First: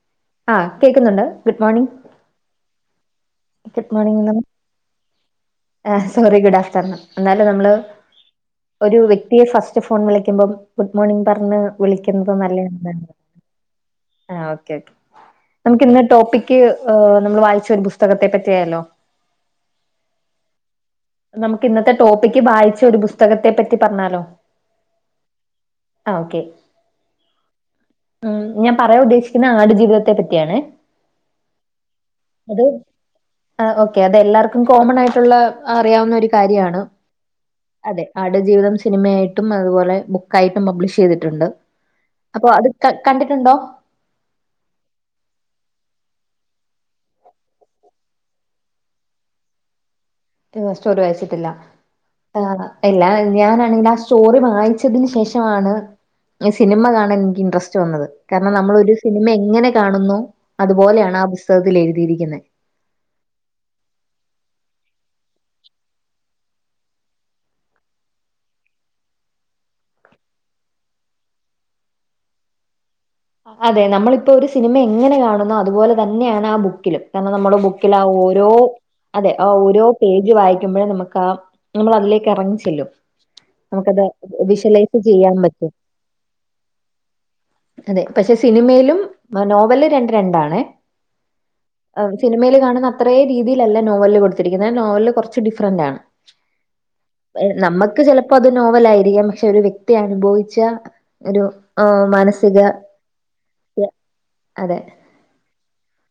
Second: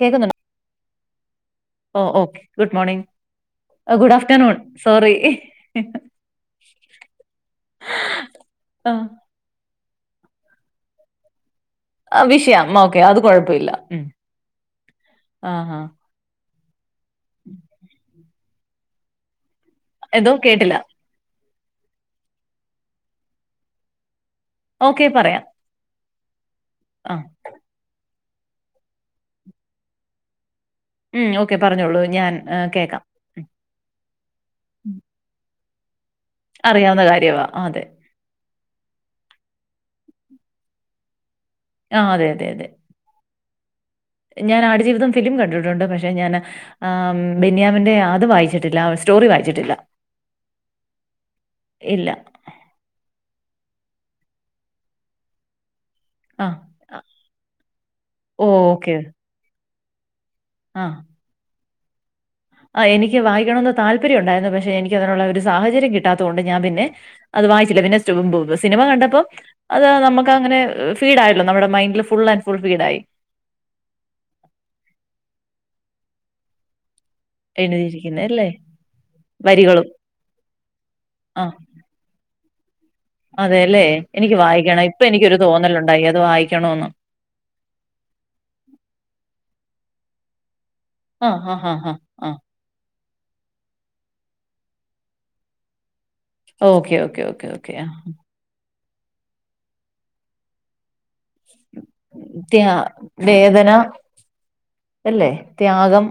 കേക്കുന്നുണ്ടോ ആഹ്, കേക്കുന്നുണ്ട്. ഗുഡ് മോർണിംഗ് അ് ഗുഡാഫ്റ്റർനൂൺ സോറി ആഹ്, സോറി ഗുഡാഫ്റ്റർനൂൺ. എന്നാല് നമ്മള് ഒരു വ്യക്തിയെ ഫസ്റ്റ് ഫോൺ വിളിക്കുമ്പം ഗുഡ് മോർണിംഗ് പറഞ്ഞ് ആ വിളിക്കന്നത് വിഷയം നല്ലെന്നെ. ഓക്കെ അത് കുഴപ്പമില്ല ഉം. ആ ഓക്കെ ഓകെ, ആഹാ. നമുക്ക് ഇന്ന് ടോപ്പിക് ക്ക് നമ്മൾ വായിച്ച ഒരു പുസ്തകത്തെ പറ്റിയായാലോ എന്തോ കേട്ടില്ല നമുക്ക് ഇന്നത്തെ ടോപ്പിക്ക്, വായിച്ച ഒരു പുസ്തകത്തെ പറ്റി പറഞ്ഞാലോ? ഓക്കേ, പറയാം ആ ഓക്കെ ആഹ് ഉം.. ഞാൻ പറയാൻ ഉദ്ദേശിക്കുന്ന ആടു ജീവിതത്തെ പറ്റിയാണ് ഉം ഓക്കെ പറഞ്ഞോളൂ ഞാൻ ആ, അത് കേക്കാം ഉം. അ ഓക്കെ അതെല്ലാർക്കും കോമൺ ആയിട്ടുള്ള അറിയാവുന്ന ഒരു കാര്യാണ്. അറിയാവുന്ന കാര്യമാ ആ, അതെ ആട് ജീവിതം സിനിമയായിട്ടും അതുപോലെ, ബുക്കായിട്ടും പബ്ലിഷ് ചെയ്തിട്ടുണ്ട്. ആ അതെ അതെ അപ്പോ അതെ അത് കണ്ടിട്ടുണ്ടോ? ഞാൻ ആടുജീവിതം ഫിലിം കണ്ടിട്ടുണ്ട്. പക്ഷെ ഞാൻ ആം ബെന്യാമിന്റെ അത് വായിച്ചിട്ടില്ല. സ്റ്റോറി വായിച്ചിട്ടില്ല. ഓ സ്റ്റോറി വായിച്ചിട്ടില്ല. ഇല്ല ആ എല്ലാ ഞാാനാണെങ്കിലാ സ്റ്റോറി വായിച്ചതിന് ശേഷവാണ് ആ ഈ സിനിമ കാണാൻ എനിക്ക് ഇൻട്രസ്റ്റ് വന്നത്. ഓ കാരണം നമ്മൾ ഒരു ഓക്കെ സിനിമ എങ്ങനെ കാണുന്നു അതുപോലെയാണ് ആ പുസ്തകത്തിലെഴുത് ആ എനിക്ക് വായിക്കണന്ന് താല്പര്യം ഉണ്ടായിരുന്നു. പക്ഷെ എനിക്ക് ക്കതിനുള്ള ഒരു സാഹചര്യം കിട്ടാത്തോണ്ട് ഞാൻ പിന്നെ, അത് വായിച്ചില്ല. പിന്നെ സിനിമ കണ്ടപ്പോ അത് നമുക്ക് അങ്ങനെ ഫീഡ് ആയല്ലോ. നമ്മുടെ മൈൻ്റില് ഫുൾ ആൻഡ് ഫുൾ ഫീഡായി. അതെ നമ്മളിപ്പോ ഒരു സിനിമ എങ്ങനെ കാണുന്നു അതുപോലെ തന്നെയാണ് ആ ബുക്കിലും. കാരണം നമ്മള് ബുക്കിലാ എഴുതിയിരിക്കുന്നെ അല്ലേ? ഓരോ അതെ ആ ഓരോ വരികളും പേജ് വായിക്കുമ്പോഴും നമുക്ക് ആ നമ്മൾ അതിലേക്ക് എറങ്ങി ചി അതേല്ലേ.. എനിക്ക് വായിക്കണം. വിഷ്വലൈസ് ഇപ്പൊ ചെയ്യാൻ എനിക്കൊരു പറ്റും തോന്നലുണ്ടായി. അത് വായിക്കണോന്ന് അതെ പക്ഷെ സിനിമയിലും, നോവൽല് രണ്ട് രണ്ടാണ് ആ സിനിമയില് കാണുന്ന അത്രേ രീതിയിലല്ല നോവലിലല് കൊടുത്തിരിക്കുന്നത്. നോവൽല് കൊർച്ച് ഡിഫറന്റ് ആണ് ഓക്കെ ഓക്കെ ഓക്കെ ഓക്കെ ആ നമ്മക്ക് ചിലപ്പോ അത് നോവലായി പക്ഷെ ഒരു വ്യക്തി അനുഭവിച്ച ഒരു മന ത്യാ വേദന അതെ അല്ലേ ത്യാഗം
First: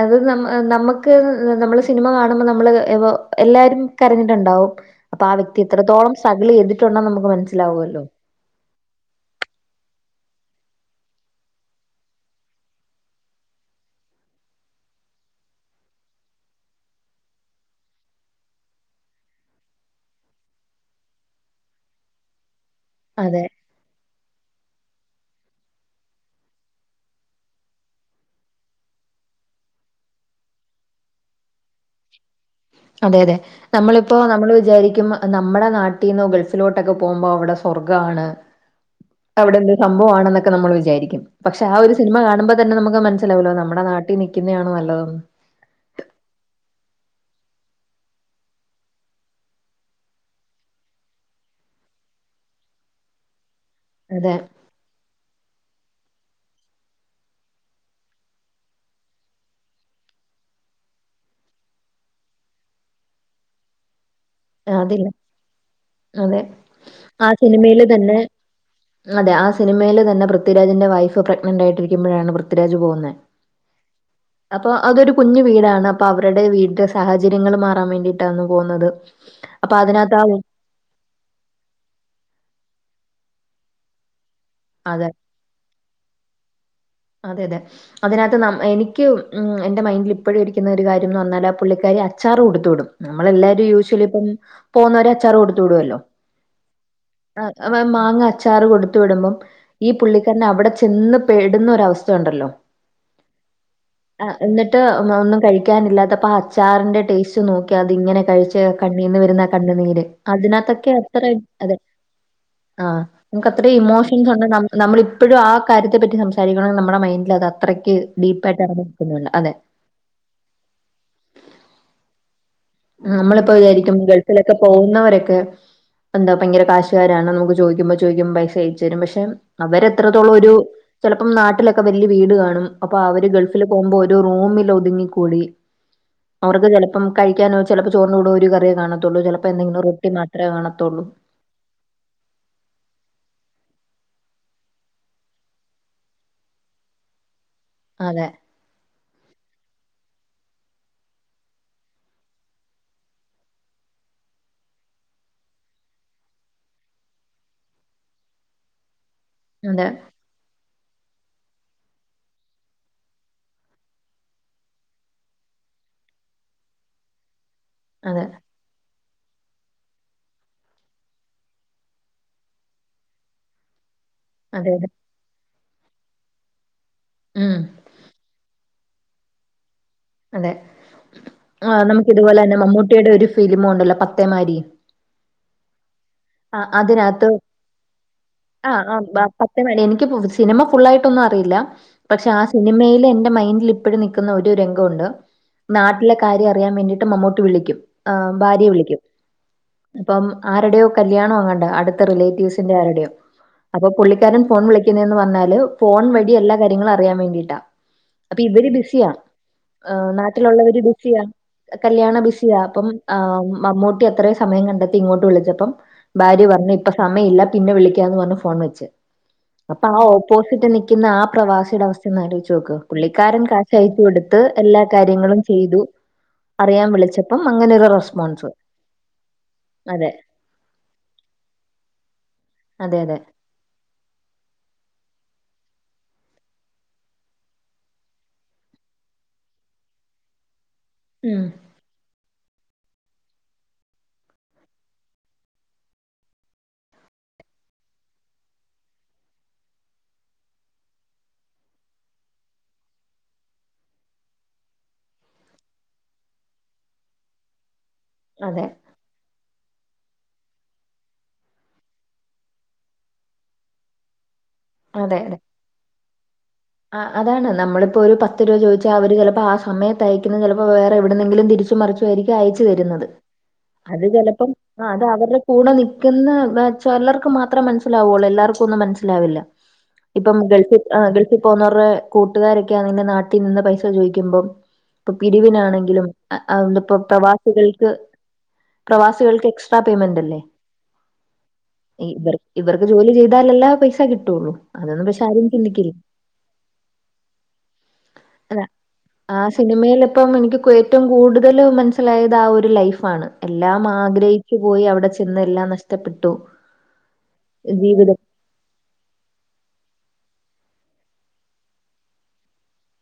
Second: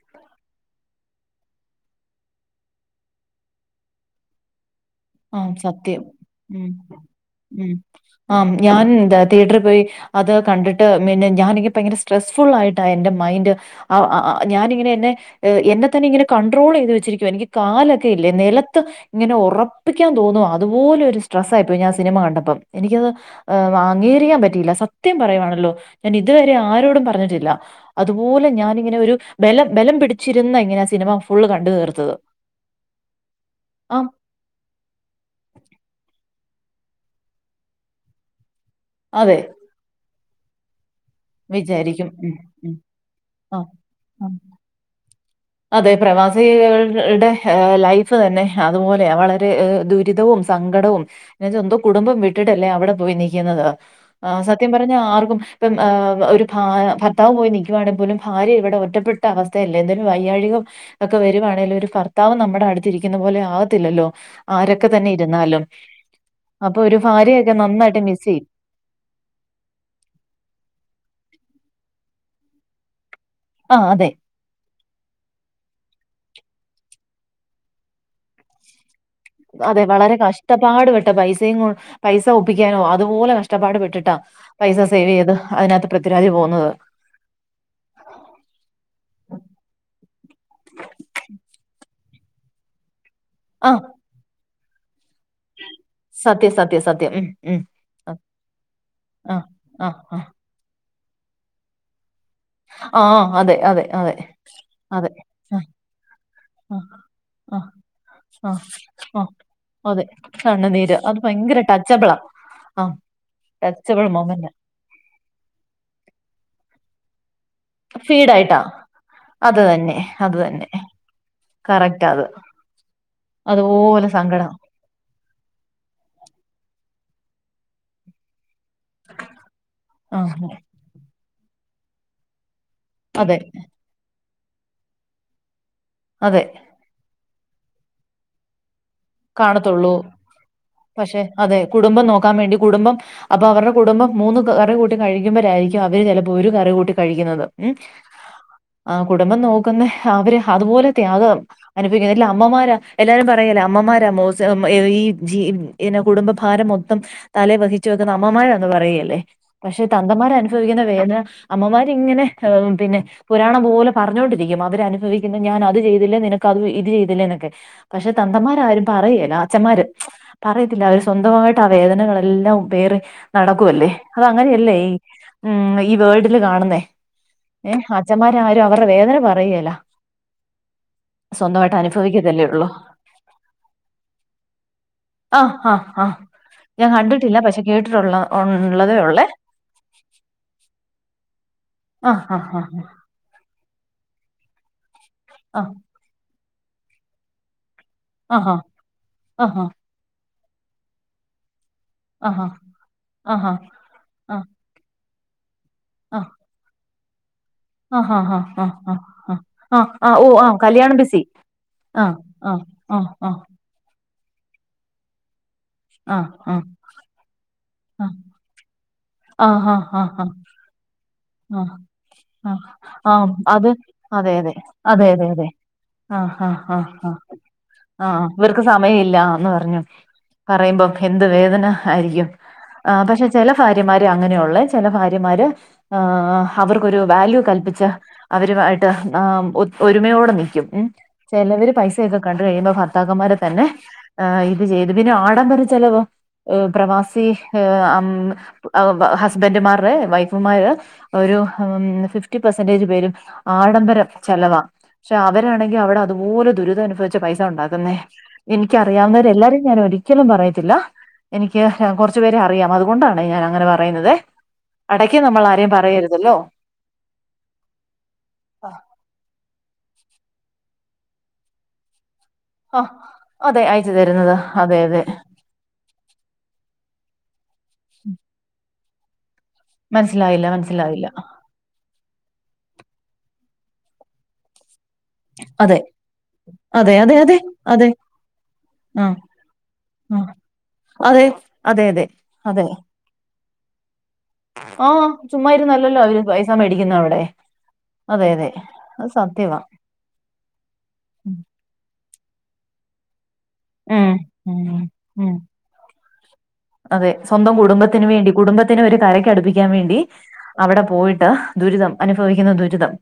അത് നമ്മ നമ്മക്ക് നമ്മള് സിനിമ കാണുമ്പോ നമ്മള് എവൊ എല്ലാരും കരഞ്ഞിട്ടുണ്ടാവും അപ്പൊ ആ വ്യക്തി സത്യം എത്രത്തോളം സ്ട്രഗിൾ ഉം ചെയ്തിട്ടുണ്ടെന്ന് നമുക്ക് ഉം മനസ്സിലാവുമല്ലോ ആം ഞാനുന്താ തിയറ്ററി പോയി അത് കണ്ടിട്ട് മിന്നെ ഞാനി ഭയങ്കര സ്ട്രെസ്ഫുൾ ആയിട്ടാ എന്റെറെ മൈന്റ് ആ അ അ ഞാനിങ്ങനെ എന്നെ എന്നെ തന്നെ ഇങ്ങനെ കണ്ട്രോളെയ്ത് വെച്ചിരിക്കുവാ. എനിക്ക് കാലൊക്കെ ഇല്ലേ നിലത്ത് ഇങ്ങനെ ഉറപ് പ്പിക്കാൻ തോന്നുവാ. അതുപോലൊരു സ്ട്രെസ് ആയിപ്പോയി ഞാൻ സിനിമ കണ്ടപ്പം. എനിക്കത് അതെ അ് മാ അങ്കീരിക്കാൻ പറ്റിയില്ല. സത്യം പറയുവാണല്ലോ ഞാൻ ഇതുവരെ ആരോടും പറഞ്ഞിട്ടില്ല. അതുപോലെ ഞാനിങ്ങനെ ഒരു ബലം ബലം പിടിച്ചിരുന്ന ഇങ്ങനാ സിനിമ ഫുള്ള് കണ്ട് തീർത്തത് അതെ അതെ ആഹ് നമ്മളിപ്പോ നമ്മള് വിചാരിക്കും നമ്മളെ നാട്ടീന്നൊ ഗൾഫ് ലോട്ടൊക്കെ പോകുമ്പോ അവിടെ സ്വർ അതെ പക്ഷെ ആ ഒരു വിചാരിക്കും സിനിമ ഉം കാണുമ്പോ ഉം തന്നെ നമുക്ക് മനസിലാവല്ലോ? ആഹ് നമ്മുടെ നാട്ടി ആഹ് നിക്കുന്നയാണ് നല്ലതന്ന്. അതെ പ്രവാസികളുടെ ലൈഫ് തന്നെ അതുപോലെയ വളരെ ദുരിതവും. സങ്കടവും എന്ന എന്തോ കുടുംബം വിട്ടിട്ടല്ലേ? അവിടെ പോയി നിൽക്കുന്നത്. ആ അതെ സത്യം പറഞ്ഞ ആർക്കും. ഇപ്പം ഒരു ഭ ഭർത്താവ് പോയി നിക്കുവാണെ പോലും ഭാര്യെ ഇവിടെ ഒറ്റപ്പെട്ട അവസ്ഥയല്ലേ ത് വൈയ്യഴികം ഒക്കെ വരുവാണെല് ഒരു ഭർത്താവ് നമ്മുടെ അടുത്തിക്കുന്ന പോലെ ആവത്തില്ലല്ലോ ആരൊക്കെ അതില്ല തന്നെ ഇരുന്നാലും, അതെ അപ്പൊ ഒരു ആ ഭാര്യയൊക്കെ സിനിമയില് നന്നായിട്ട് തന്നെ മിസ്സെയ്യും അതെ ആ സിനിമയില് തന്നെ പൃഥ്വിരാജിന്റെ വൈഫ് പ്രഗ്നന്റ് ആയിട്ടിരിക്കുമ്പോഴാണ് പൃഥ്വിരാജ് പോകുന്ന ആ അതെ. അപ്പൊ അതൊരു കുഞ്ഞു വീടാണ്. അപ്പൊ അവരുടെ വീട്ടില സാഹചര്യങ്ങൾ മാറാൻ വേണ്ടിയിട്ടാണ് പോകുന്നത്. അപ്പൊ അതെ വളരെ അതിനകത്ത് ആ ഉ- കഷ്ടപ്പാട് പെട്ട പൈസയും പൈസ ഒപ്പിക്കാനോ അതുപോലെ കഷ്ടപ്പാട് പെട്ടിട്ടാ പൈസ അതെ സേവ് ചെയ്ത്. അതിനകത്ത് പൃഥ്വിരാജ് പോകുന്നത്. അതെ അതെ അതിനകത്ത് ന എനിക്ക് എന്റെ മൈൻഡില് ഇപ്പോഴും ഇരിക്കുരിക്കുന്ന ഒരു കാര്യംന്ന് പറഞ്ഞാല് ആ പുള്ളിക്കാരി അച്ചാറ് കൊടുത്ത് വിടും. നമ്മളെ ആ എല്ലാരും യൂശ്വലി ഇപ്പം പോകുന്നവരെ അച്ചാറ് കൊടുത്ത് വിടുവല്ലോ? സത്യം സത്യം സത്യം ആ ഉം ഉം മാങ്ങ അച്ചാറ് കൊടുത്തു. വിടുമ്പം ആ ആ ഈ ആ പുള്ളിക്കാരന് അവിടെ ചെന്ന് പേടുന്നൊര വസ്ഥ ഉണ്ടല്ലോ? ആ ആ അതെ അതെ അതെ ആ എന്നിട്ട് അതെ ഒന്നും ആ കഴിക്കാനില്ലാത്തപ്പ. ആ അച്ചാറിന്റെ ടേസ്റ്റ് ആ നോക്കിയ അത് ഇങ്ങനെ ആ കഴിച്ച് കണ്ണീന്ന് ആ വരുന്ന അതെ കണ്ണണ്നീര്. അതിനകത്തൊക്കെ കണ്ണുനീര് അത് അത്ര ഭയങ്കര അതെ ടച്ചബിളാ ആ ആഹ് നമുക്ക് അത്ര ടച്ചബിൾ ഇമോഷൻസ് ഉണ്ട്. മൊമെന്റ് നമ്മള ഇപ്പോഴും ആ കാര്യത്തെ പറ്റി സംസാരിക്ക നമ്മടെ മൈൻന്റിൽ അത് അത്രയ്ക്ക് ഫീഡ് ആയിട്ടാ ഡീപ്പായിട്ട് ഇറങ്ങി നിൽക്കുന്നുണ്ട്. അതെ. അത് തന്നെ അത് തന്നെ. കറക്റ്റ് അത്. നമ്മളിപ്പോ വിചാരിക്കും. അതുപോലെ സങ്കടം ഗൾഫിലൊക്കെ പോകുന്നവരൊക്കെ. എന്താ ഭയങ്കര കാശുകാര് ആണ് നമ്മുക്ക് ചോദിക്ക്ബോ ചോദിക്കുമ്പോ പൈസ അയച്ച് തരും. പക്ഷെ അവരെ ആ എത്രത്തോളം ഒരു ചേ - ഇപ്പം നാട്ടിലൊക്കെ വലിയ വീട് കാണും. അപ്പൊ അവര് അതെ ഗൾഫില് പോകുമ്പോ ഒരു റൂമിൽ ഒതുങ്ങിക്കൂടി. അതെ അവർക്ക് ചിലപ്പം കഴിക്കാനോ ചിലപ്പോ ചോറിന് കൂടെ ഒരു കറിയോ കാണ കാണത്തുള്ളൂ പക്ഷെ അതെ കുടുംബം നോക്കാൻ വേണ്ടി. കുടുംബം അപ്പൊ അവരുടെ കുടുംബം മൂന്ന് കറി കൂട്ടി കഴിക്കുമ്പോഴ ആയിരിക്കും. അവര് ചിലപ്പോ ഒരു കറി കൂട്ടി കഴിക്കുന്നത്. ഉം അതെ ആ കുടുംബം നോക്കുന്ന അവര്. അതുപോലെ ത്യാഗം അനുഭവിക്കുന്നില്ല. അമ്മമാര് എല്ലാരും പറയല അമ്മമാരാ മോസാ ഈ ജിഎന്നാ കുടുംബഭാരം മൊത്തം തലേ വഹിച്ചു വെക്കുന്ന അമ്മമാരാ പറയിയേല്ലേ പക്ഷെ അതെ തന്തമ്മാര് അനുഭവിക്കുന്ന - [unintelligible] അമ്മമാരിങ്ങനെ പിന്നെ പുരാണം പോലെ പറഞ്ഞോണ്ടിരിക്കും. അവരനുഭവിക്കുന്ന ഞാനത് ചെയ്തില്ലേ നിനക്ക് അത് ഇത് ചെയ്തില്ലേ എന്നൊക്കെ പക്ഷെ അതെ തന്തമാര്. എരും പറയെല്ല അച്ചാൻമ്മാര് പറയത്തില്ല. അവര് സ്വന്തമായിട്ട് ആ വേദനകളെല്ലാം പേറി നടക്കുവല്ലേ. അത അതെ അങ്ങനെയല്ലേ അതെ ഈ ഉം ഈ വേൾഡില് കാണുന്നേ. ഉം ഏ അച്ഛന്മാരായ അവരുടെ വേദന പറയെല്ല. അതെ ആ നമുക്ക് ഇതുപോലെ അനുഭവിക്കത്തല്ലേ തന്നെ ഉള്ളൂ മമ്മൂട്ടിയുടെ ഒരു ഫിലിമോണ്ടല്ലോ പത്തേമാരി. ആഹആഹ് ആ ഞാൻ അതിനകത്ത് കണ്ടിട്ടില്ല പക്ഷെ കേട്ടിട്ടുള്ള ഓ ആ ആ പത്തേമാരി എനിക്ക് സിനിമ ഫുള്ള ആയിട്ടൊന്നും അറിയില്ല. ആഹ് പക്ഷെ ആ ആഹ് സിനിമയിൽ എന്റെ മൈൻഡ് ഇപ്പോഴും നിൽക്കുന്ന ഒരു രംഗംണ്ട് ആഹ് നാട്ടിലെ കാര്യം അറിയാൻ വേണ്ടിയിട്ട് മമ്മുട്ടി വിളിക്കും. ആ ആഹ് ഭാര്യയെ വിളിക്കും. ആഹ് അപ്പം ആരുടെയോ കല്യായണം. അങ്ങണ്ട അടുത്ത ആഹ് റിലേറ്റീവിസിന്റെ ആരുടെ ആഹ് അപ്പൊ പുള്ളിക്കാരൻ ആഹ് ഫോൺ വിളിക്കുന്നന്ന് പറഞ്ഞാല്. ഫോൺ വഴി എല്ല കാര്യങ്ങളും അറിയൻ വേണ്ടിട്ട്. ആഹ് ആഹ് ആഹ് അപ്പൊ ആഹ് ഇവര് ആഹ് ആഹ് ബിസിയാ ആഹ് ആഹ് ആഹ് ഓ ആഹ് നാട്ടിലുള്ളവര് കല്യാണം ബിസിയ. ബിസി ആഹ് കല്യാണ ബിസിയാ ആഹ് അപ്പം ആഹ് ആ ആഹ് മമ്മൂട്ടി അത്രയും സമയം കണ്ടെത്തി ഇങ്ങോട്ട് വിളിച്ചപ്പം ആഹ് ഭാര്യ ആഹ് പറഞ്ഞു. ഇപ്പൊ സമയം ഇല്ല. പിന്നെ വിളിക്കാന്ന് പറഞ്ഞു ഫോൺ വെച്ച്. ആഹ് അപ്പൊ ആ ആഹ് ആഹ് ഓപ്പോസിറ്റ് നിക്കുന്ന ആ ആഹ് പ്രവാസിയുടെ അവസ്ഥ ഒന്ന് ആ ആലോചിച്ച് നോക്ക് ആം പുള്ളിക്കാരൻ അത് കാശ് അയച്ചു അതെ കൊടുത്ത് അതെ എല്ലാ അതെ അതെ കാര്യങ്ങളും അതെ. ചെയ്തു ആഹ് ആഹ് അറിയാൻ ആഹ ആ വിളിച്ചപ്പം അങ്ങനെ ഒരു ആഹ റെസ്പോൺസ് ഇവർക്ക് സമയ ഇല്ലന്ന് പറഞ്ഞു. അതെ പറയുമ്പോ എന്ത് വേദന ആയിരിക്കും. ആ അതെ അതെ പക്ഷെ ചില ഫാര്യമാര് അങ്ങനെയുള്ളേ ചില ഫാര്യമാര് ആ അവർക്കൊരു വാല്യൂ കല്പ്പിച്ച് അവരുമായിട്ട് ഒരുമയോടെ നിൽക്കും. ഉം ഉം ചിലവര് പൈസെയൊക്കെ കണ്ട് അത്കഴിയുമ്പോ ഭർത്താക്കന്മാരെ തന്നെ ആ ഇത് ചെയ്തു പിന്നെ ആഡംമ്പര ചെലവോ ആഹ് പ്രവാസി അഹ് അം ഹസ്ബന്റ്റുമാർടെവൈഫുമാര് ഒരു ഉം ഫിഫ്റ്റി പെർസെന്റേജ് പേരും ആഡംബരം ചെലവാ പക്ഷെ അവരാണെങ്കിൽ അവിടെ അതുപോലെ ദുരിതമ അനുഭവിച്ച് പൈസ ഉണ്ടാക്കുന്നേ അതെ എനിക്ക്അറിയാവുന്നവ എല്ലാരേം ഞാൻ ഒരിക്കലും പറയത്തില്ല എനിക്ക് കുറച്ചു പേര അറിയാം അതുകൊണ്ടാണേ ഞാൻ അങ്ങനെ പറയുന്നുന്നതേ എടയ്ക്ക് അതെ അതെ നമ്മൾ ആരെയും പറ ആ അതാണ് നമ്മളിപ്പോ ഒരു പത്ത് രൂപ ചോദിച്ചാ അവര് ചിലപ്പോ ആ സമയത്ത് തയക്കുന്നത് ചിലപ്പോ വേറെ എവിടുന്നെങ്കിലും തിരിച്ചുംമറിച്ചു ആയിരിക്കും അയച്ചു ആ തരുന്നത് അതെ അയച്ചു അത് തരുന്നത് ചിലപ്പം അതെ ആ അതെ അത് അവരുടെ കൂടെ നിക്കുന്ന ചെലർക്ക് മാത്രം മനസ്സിലാവുള്ളൂ എല്ലാർക്കും ഒന്നു മനസ്സില ലാവില്ല ഇപ്പം മനസ്സിലായില്ല ഗൾഫിൽ മനസ്സിലായില്ല ഗൾഫിൽ പോകുന്നവറ്വേ കൂട്ടുകാരൊക്കെ നാട്ട നിന്ന പൈസ ചോയിക്കുമ്പോം ഇപ്പൊ അതെ പിരിവിനാണെങ്കിലും ആ ആ ഇപ്പോ അതെ അതെ അതെ പ്രവാസികൾക്ക് അതെ ആ പ്രവാസികൾക്ക് എക്സ്ട്രാ പേയ്മെന്റ് ആ അല്ലേ അതെ അതെ അതെ ഇ അതെ ഇവർക്ക് ജോലി ചെയ്ത് എന്തായാല എല്ലാ പൈസ കിട്ടുള്ളു അതൊന്നും ആഹ് പക്ഷെ ആരും ചുമ്മാ ചിന്തിക്കില്ല ഇരുന്നല്ലല്ലോ അവര് പൈസ മേടിക്കുന്ന അവിടെ അതെ അതെ അല്ല അത് ആ സത്യവാ സിനിമയിൽ ഇപ്പം എനിക്ക് ഏറ്റവും കൂടുതൽ മനസി മനസിലായത് ആ ഒരു ലൈഫാണ് എല്ലാം ഉം ആഗ്രഹിച്ചു ഉം പോയി അവിടെ ഉം ചെന്ന് എല്ലാം നഷ്ടപ്പെട്ടു അതെ സ്വന്തം കുടുംബത്തിന് ജീവിതം വേണ്ടി കുടുംബത്തിന് ഒരു കരക്ക് അടുപ്പിക്കാൻ വേണ്ടി അവിടെ പോയിട്ട് ദുരിതം അനുഫവിക്കുന്ന ദുരിതം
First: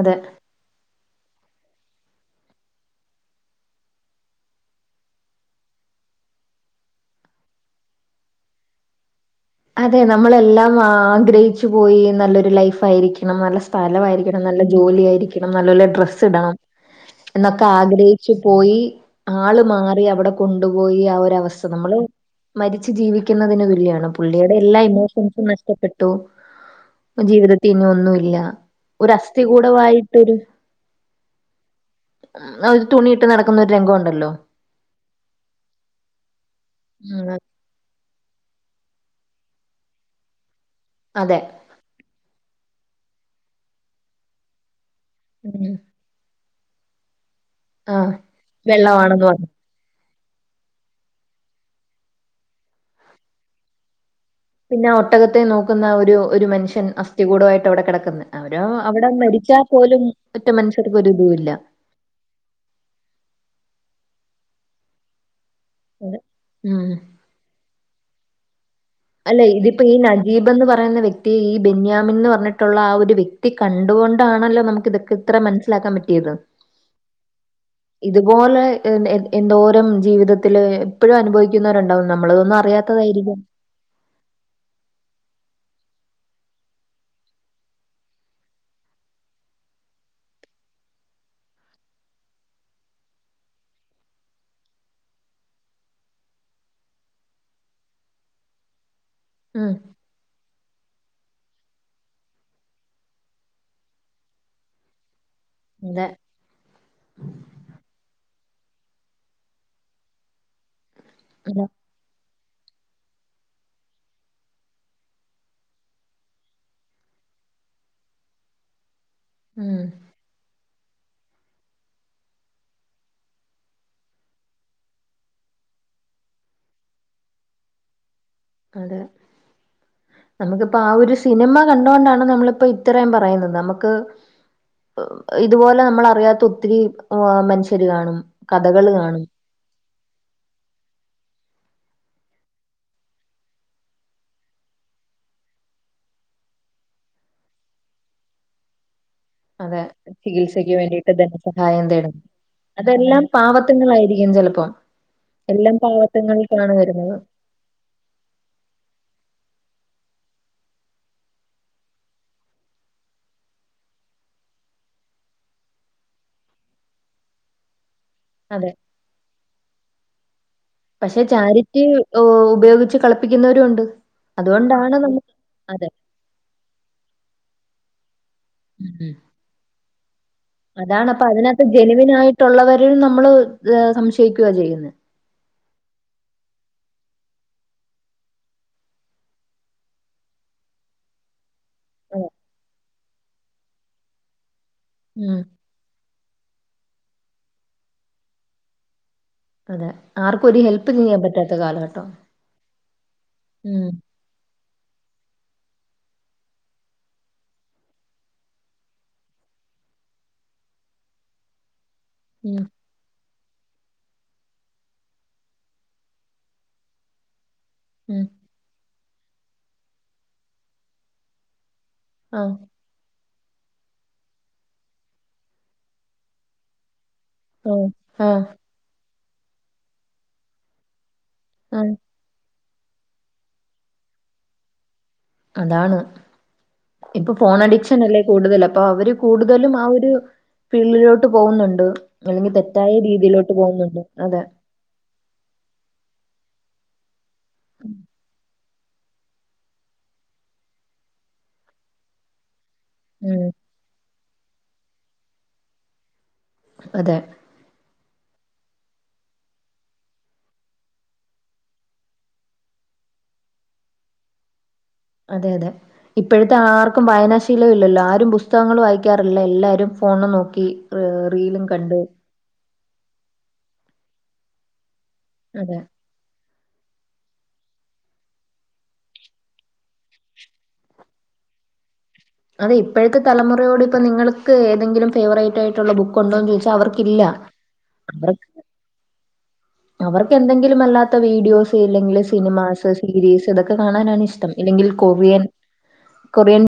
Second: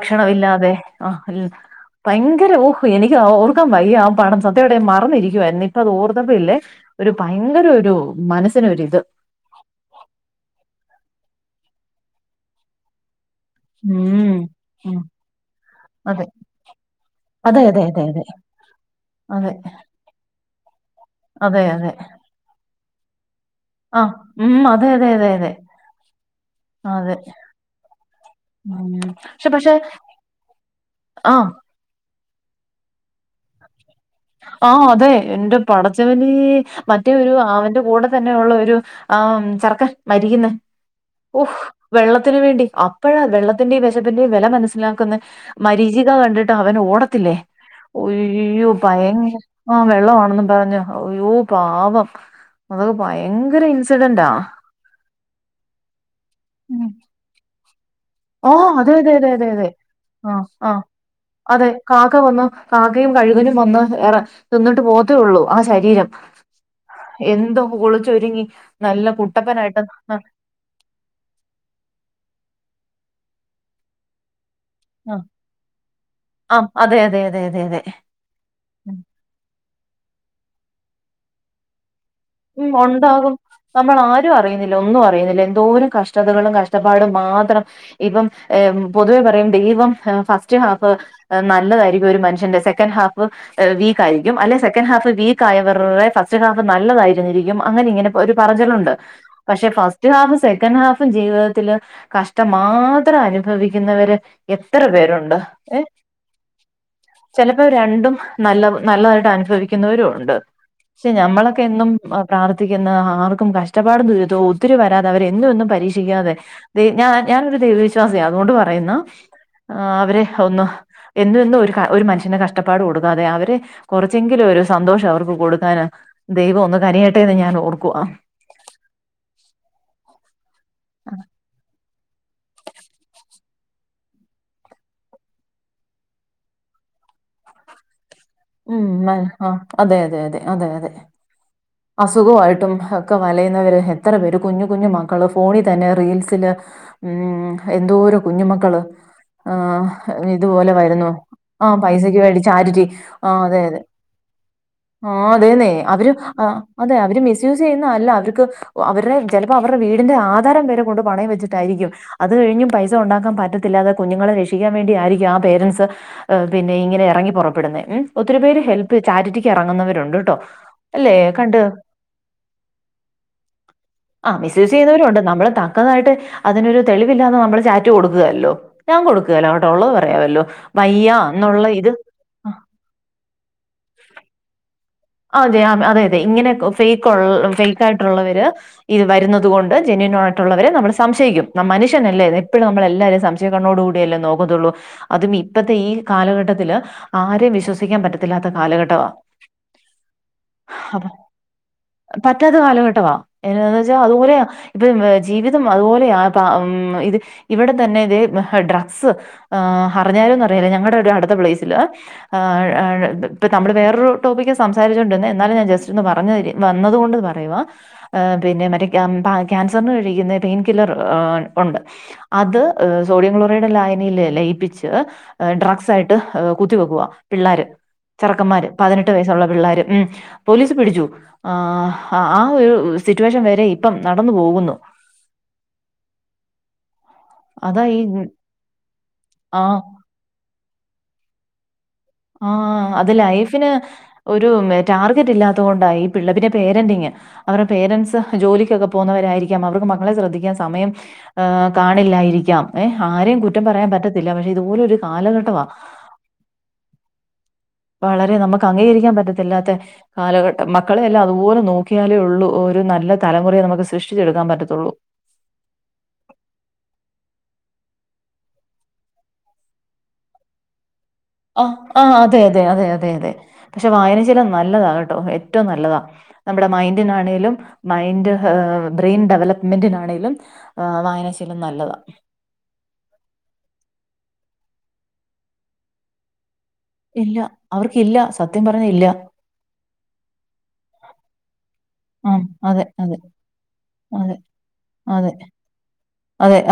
അതെ ഇല്ലാതെ ആ ഭയങ്കര ഓഹ് എനിക്ക് ഓർക്കാൻ വയ്യ ആ പടം സത്യമായിട്ട് മറന്നിരിക്കുവായിരുന്നു ഇപ്പ അത് ഓർത്തപ്പോ ഇല്ലേ ഒരു ഭയ ഭയങ്കര ഒരു മനസ്സിനൊരി ഇത് അതെ നമ്മളെല്ലാം ആഗ്രഹിച്ചു പോയി നല്ലൊരു ലൈഫ് ആയിരിക്കും ണം നല്ല സ്ഥല ഉം ആയിരിക്കണം നല്ല ഉം ജോലി ആയിരിക്കണം നല്ലോലെ ഡ്രസ്സ് അതെ ഇടണം അതെ എന്നൊക്കെ അതെ അതെ അതെ ആഗ്രഹിച്ചു പോയി അതെ ആള് മാറി അവിടെ കൊണ്ടുപോയി ആ അതെ ഒരവസ്ഥ അതെ നമ്മള് മരിച്ച് ജീവിക്കുന്നതിന് തുല്യാണ് ആഹ് അതൊടെ ഉം എല്ലാ അതെ അതെ അതെ ഇമോഷൻസും അതെ നഷ്ടപ്പെട്ടു അതെ ജീവിതത്തിൽ ഇനി ഒന്നൂല്ല ഒരു ഉം പക്ഷെ പക്ഷെ അസ്ഥികൂടായിട്ടൊരു ആഹ് ന്ന ഒരു തുണി ആ അതെ എന്റെ പടച്ചവനേ മറ്റേ ഉം ഒരു അവന്റെ കൂടെ തന്നെ ഉള്ള ഒരു ആ ചെറക്കൻ മരിക്കുന്നെ‌ അതെ ഓഹ് വെള്ളത്തിന് വേണ്ടി അപ്പോഴാ വെള്ളത്തിന്റെയും വെശപ്പിന്റെയും വെല മനസ്സിലാക്കുന്നേ ഉം മരീചിക കണ്ടിട്ട് അവന് ഓടത്തില്ലേ ആഹ് ഒയ്യോ വെള്ളമാണെന്ന് ഭയങ്കര പറഞ്ഞു ആ വെള്ളം ന്നുംപറഞ് അയ്യോ പാവം അതൊ ഭയങ്കര ഇൻസിഡന്റാ പിന്നെ ഒട്ടകത്തെ നോക്കുന്ന ഒരു ഒരു മനുഷ്യൻ അസ്ഥികൂടവായിട്ട് അവിടെ കിടക്ക ഓ അതെ അതെ അതെതെ ആ മറ്റു ആ മനുഷ്യർക്ക് ഒരു ഇതും ഇല്ല അതെ കാക്കവന്ന് കാക്കയും കഴുകനുംവന്ന് എറെ തിന്നിട്ട് പോവത്തേയുള്ളൂ ആ ശരീരം ഉം എന്തോ കുളിച്ചൊരുങ്ങി നല്ല അല്ലെ കുട്ടപ്പനായിട്ട് ഇതിപ്പോഈ ആഹ് നജീബ് എന്ന്പറയുന്ന വ്യക്തി ഈ ബെൻയാമിൻ ന്ന് പറഞ്ഞിട്ടുള്ള ആ ഒരു വ്യക്തി കണ്ടുകൊണ്ടാണല്ലോ നമുക്ക് ഇതൊക്കെ ആഹ് ഇത്ര മനസ്സിലാക്കാൻ പറ്റിയത് ആഹ് അതെ അതെ അതെ അതെ അതെ ഇതുപോലെ ഏ എന്തോരം ജീവിതത്തില് ഇപ്പോഴും അനുഭവിക്കുന്നവരുണ്ടാവും നമ്മളിതൊന്നും ഉം ഒണ്ടാകും അറിയാത്തതായിരിക്കും നമ്മൾ ആരും അറിയുന്നില്ല ഒന്നും അറിയുന്നില്ല എന്തോരം കഷ്ടതകളും കഷ്ടപ്പാടും മാത്രംഇപ്പം ഏ പൊതുവെ പറയും ദൈവം ഫസ്റ്റ് ഹാഫ് നല്ലതായിരിക്കും ഒരു മനുഷ്യന്റെ സെക്കൻ് ഹാഫ് വീക്ക് ആരിക്കും അല്ലെങ്കി സെക്കൻഡ് ഹാഫ് വീക്കായവർടെ ഫസ്റ്റ് ഹാഫ് നല്ലതായിരിക്കും [unintelligible] അങ്ങനെ ഇങ്ങനെ ഒരു പറചിലുണ്ട് പക്ഷെ ഉം. ഫസ്റ്റ് ഹാഫ് സെക്കൻ് ഹാഫ് പ്പോ ജീവിതത്തില് കഷ്ടം മാത്രം അനുഭവിക്കുന്നവര് എത്ര പേരുണ്ട്? ഏ അതെ. ചെലപ്പോ രണ്ടും നല്ല നല്ലതായിട്ട് അനുഫവിക്കുന്നവരും ഉണ്ട് പക്ഷെ ഞമ്മളൊക്കെ അതെ. എന്നും പ്രാർത്ഥിക്കുന്ന ആർക്കും കഷ്ട്ടപ്പാടും ദുരിതവും ഒത്തിരി വരാതെ അവരേന്ന് ന്നും പരീക്ഷിക്കാതെഞ ഞാനൊരു ദൈവവിശ്വാസിയ അതുകൊണ്ട് പറയുന്നു ആ ഉം. അവരെ ഒന്ന്. എന്നെന്നും ഒരു മനുഷ്യന് കഷ്ടപ്പാട് കൊടുക്കാതെ അവര് കുറച്ചെങ്കിലും ഒരു സന്തോഷം അവർക്ക് കൊടുക്കാൻ. ദൈവം ഒന്ന് കനിയട്ടെന്ന് ഞാൻ ഓർക്കുവാ. അതെ. നമുക്കിപ്പോ ആ ഒരു സിനിമ കണ്ടോ ണ്ടാണ് നമ്മളിപ്പോ ഇത്രയും പറയുന്നത്. നമക്ക് [inaudible] ഇതുപോലെ നമ്മള് അറിയാത്ത ഒത്തിരി ഒ മനുഷ്യര് കാണും. കഥകള് ഉം കാണും. ആ അതെ അതെ അതെ അതെ അതെ. അസുഖമായിട്ടും ഒക്കെ വലയുന്നവര് എത്ര പേര് കുഞ്ഞു കുഞ്ഞു മക്കള് ഫോണിൽ തന്നെ റീൽസില് ഉം എന്തൊരു കുഞ്ഞുമക്കള്. ആ അതെ. ഇതുപോലെ ചികിത്സയ്ക്ക് വരുന്നു വേണ്ടിയിട്ട് ആ പൈസക്ക് വേണ്ടി ചാരിറ്റി. ആ അതെ അതെ പാവത്തങ്ങളായിരിക്കും ചിലപ്പോം. ആ അതെന്നെ അവര് അതെ അവര് മിസ്യൂസ് ചെയ്യുന്ന അല്ല അത്ക്ക്‌ അവരുടെ ജന അപ്പോ അവരേ വീടിന്റെ ആധാരം വരെ കൊണ്ട് പണയം വെച്ചിട്ടായിരിക്കും അത് കഴിഞ്ഞു പൈസ ഉണ്ടാക്കാൻ പറ്റത്തില്ലാതെ കുഞ്ഞുങ്ങളെ രക്ഷി ക്ഷിക്കാൻ വേണ്ടി ആയിരിക്കും ആ പേരന്റ്സ് പിന്നെ ഇങ്ങനെ ഇറങ്ങി പൊ റപ്പെടുന്നെ ഉം. ഒത്തിരി പേര് അതെ. ഹെൽപ് ചാരിറ്റിക്ക് എ റങ്ങുന്നവരുണ്ട് ട്ടോ. പക്ഷെ ചാരിറ്റി ഉപയോഗിച്ച് കളപ്പിക്കുന്നവരും ഉണ്ട്. ആ മിസ്യൂസ് അതുകൊണ്ടാണ് ചെയ്യുന്നവരുണ്ട് നമുക്ക് നമ്മള് അതെ. തക്കതായിട്ട് അതിനൊരു തെളിവില്ലാതെ നമ്മള് കൊടുക്കല്ലോ ഉം. ഞാൻ ഉം. കൊടുക്കെലാ കേട്ടോ ഉള്ളത് പറയാമല്ലോ അതാണ് അപ്പൊ വയ്യന്നുള്ള അതിനകത്ത് ഇത് ജെനുവിൻ [inaudible] നമ്മള് സംശയിക്കുവാ ചെയ്യുന്നെ. അതെ [inaudible] അതെതെ ഇങ്ങനെ ഫേക്ക് ഫേക്ക ആയിട്ടുള്ളവര് ഇത് വരുന്നുന്നത് കൊണ്ട് ജെന്യൂൻ ള്ളവരെ നമ്മൾ സംശയിക്കും [inaudible] മുഷ്യനല്ലേ അതെ. എപ്പഴും നമ്മള് എല്ലാരരയും സംശയകണ്ണോട് കൂടിയല്ലേ നോക്കാത്തൊള്ളൂ അതും ഉം. ഇപ്പത്തെ ഈ കാലഘട്ടത്തില് ആരെ വിശ്വസിക്കാൻ പറ്റത്തില്ലാത്ത കാലഘട്ടവാ. അതെ. ആർക്കും ഒരു ഹെൽപ്പ് ചെയ്യാൻ പറ്റാത്ത കാലഘട്ടം. [inaudible] പറ്റാത്ത കാലഘട്ടവാ എ [inaudible] ഉം. വെച്ചാ അതുപോലെയ ഇപ്പ [inaudible] ജീവിതം അതുപോലെയ മ്മ് ഇവിടെ തന്നെ തെ ഡ്രക്ക്‌സ് [unintelligible] [unintelligible] അടുത്ത പ്ലേസില് ഉം. [inaudible] നമ്മള് വേറൊരു ടോപ്പിക്ക സംസാരിച്ചോടിരുന്നെ എന്നാലും ഞാൻ ജസ്റ്റ്ന്ന് പറഞ്ഞതിൽ വന്നതോണ്ട് കൊണ്ട് പറയുവാ ഉം. [inaudible] ക്യാൻസറിന് കഴിക്കുന്ന പെയിൻ കില്ലർ അ ഉണ്ട് ആഹ്. അത് സോഡിയം ക്ലോ വയുടെ ലായനിൽ ലയിപ്പിച്ച് ഡ്രഗ്സ് ആയിട്ട് [inaudible] കുത്തിവെക്കുവാ. പിള്ളാര് ആഹ്. ആഹ്. ചെറുക്കന്മാര് പതിനെട്ട് വയസ്സുള്ള പിള്ളോര് ഉം പോലീസ് പിടിച്ചു. ആ ആഹ്. ഹ ഒരു സിറ്റുവേഷൻ വരെ ഇപ്പം നടന്നു പോകുന്നു. അതാണ്. ഇപ്പൊ ഫോൺ അതാ ഈ അഡിക്ഷൻ അല്ലേ കൂടുതൽ അപ്പൊ അവര് കൂടുതലും ആഹ് ആ ഒരു പിള്ളിലോട്ട് പോവുന്നുണ്ട് അല്ലെങ്കിൽ ആഹ് തെറ്റായ അത് രീതിയിലോട്ട് ലൈഫിന് പോകുന്നുണ്ട് അതെ. തൊണ്ട ഈ പിള്ളതിന്റെ പേരന്റിങ് അവരേ പേരന്റസ് ജോലി കൊക്കെ പോകുന്നവരായിരിക്കാം അവർക്ക് മക്കളെ ശ്രദ്ധിക്കാൻ സമയം ഹ് കാണില്ലായിരിക്കാം. ഏ ആരേം ഉം. കുറ്റം പറയാൻ പറ്റത്തില്ല പക്ഷെ ഇതുപോലെ ഒരു കാലഘട്ടവാ. അതെ. വളരെ നമക്ക് അംഗീകരിക്കാൻ പറ്റത്തില്ലാത്ത കാലഘട്ടം മക്കളെ എല്ലാം അതുപോലെ നോക്കിയാലേയൊള്ളു ഒരു നല്ല തലമുറയെ നമുക്ക്‌ സൃഷ്ടിച്ചെടുക്കാൻ പറ്റതൊള്ളു. അതെ അതെ ഇപ്പോഴത്തെ ആർക്കും വായനാശീലവില്ലല്ലോ ആരും പുസ്തകങ്ങൾ വായിക്കാറില്ല എല്ലാരും ഫോണ് നോക്കി. ഏഹ് ആ റീലും കണ്ട് ആ അതെ അതെ അതെ അതെ അതെ പക്ഷെ വായന ശീലം നല്ലതാണ്ട്കെ ഏറ്റവും അതെ നല്ലതാ. നമ്മടെ മൈൻഡിനാണെലും മൈൻഡ് [inaudible] ബ്രെയിൻ ഡെവലപ്മെന്റിനാണെങ്കിലും മ്മ് വായനശീ നല്ലതാണ് അതെ ഇപ്പോഴത്തെ തലമുറയോട് ഇപ്പൊ നിങ്ങൾക്ക് എതെങ്കിലും ഫേവറേറ്റ് ആയിട്ടുള്ള ബുക്കുണ്ടോന്ന് ചോദിച്ച ഇല്ല അവർക്കില്ല സത്യം പറഞ്ഞ ഇല്ല അവർക്ക് എന്തെങ്കിലും അല്ലാത്ത വീഡിയോസ് ഇല്ലെങ്കിൽ ആഹ് അതെ സിനിമാസ് അതെ സീരീസ് ഇതൊക്കെ കാണാനാണ് അതെ ഇഷ്ടം അല്ലെങ്കിൽ അതെ അതെ കൊറിയൻ കൊറിയൻ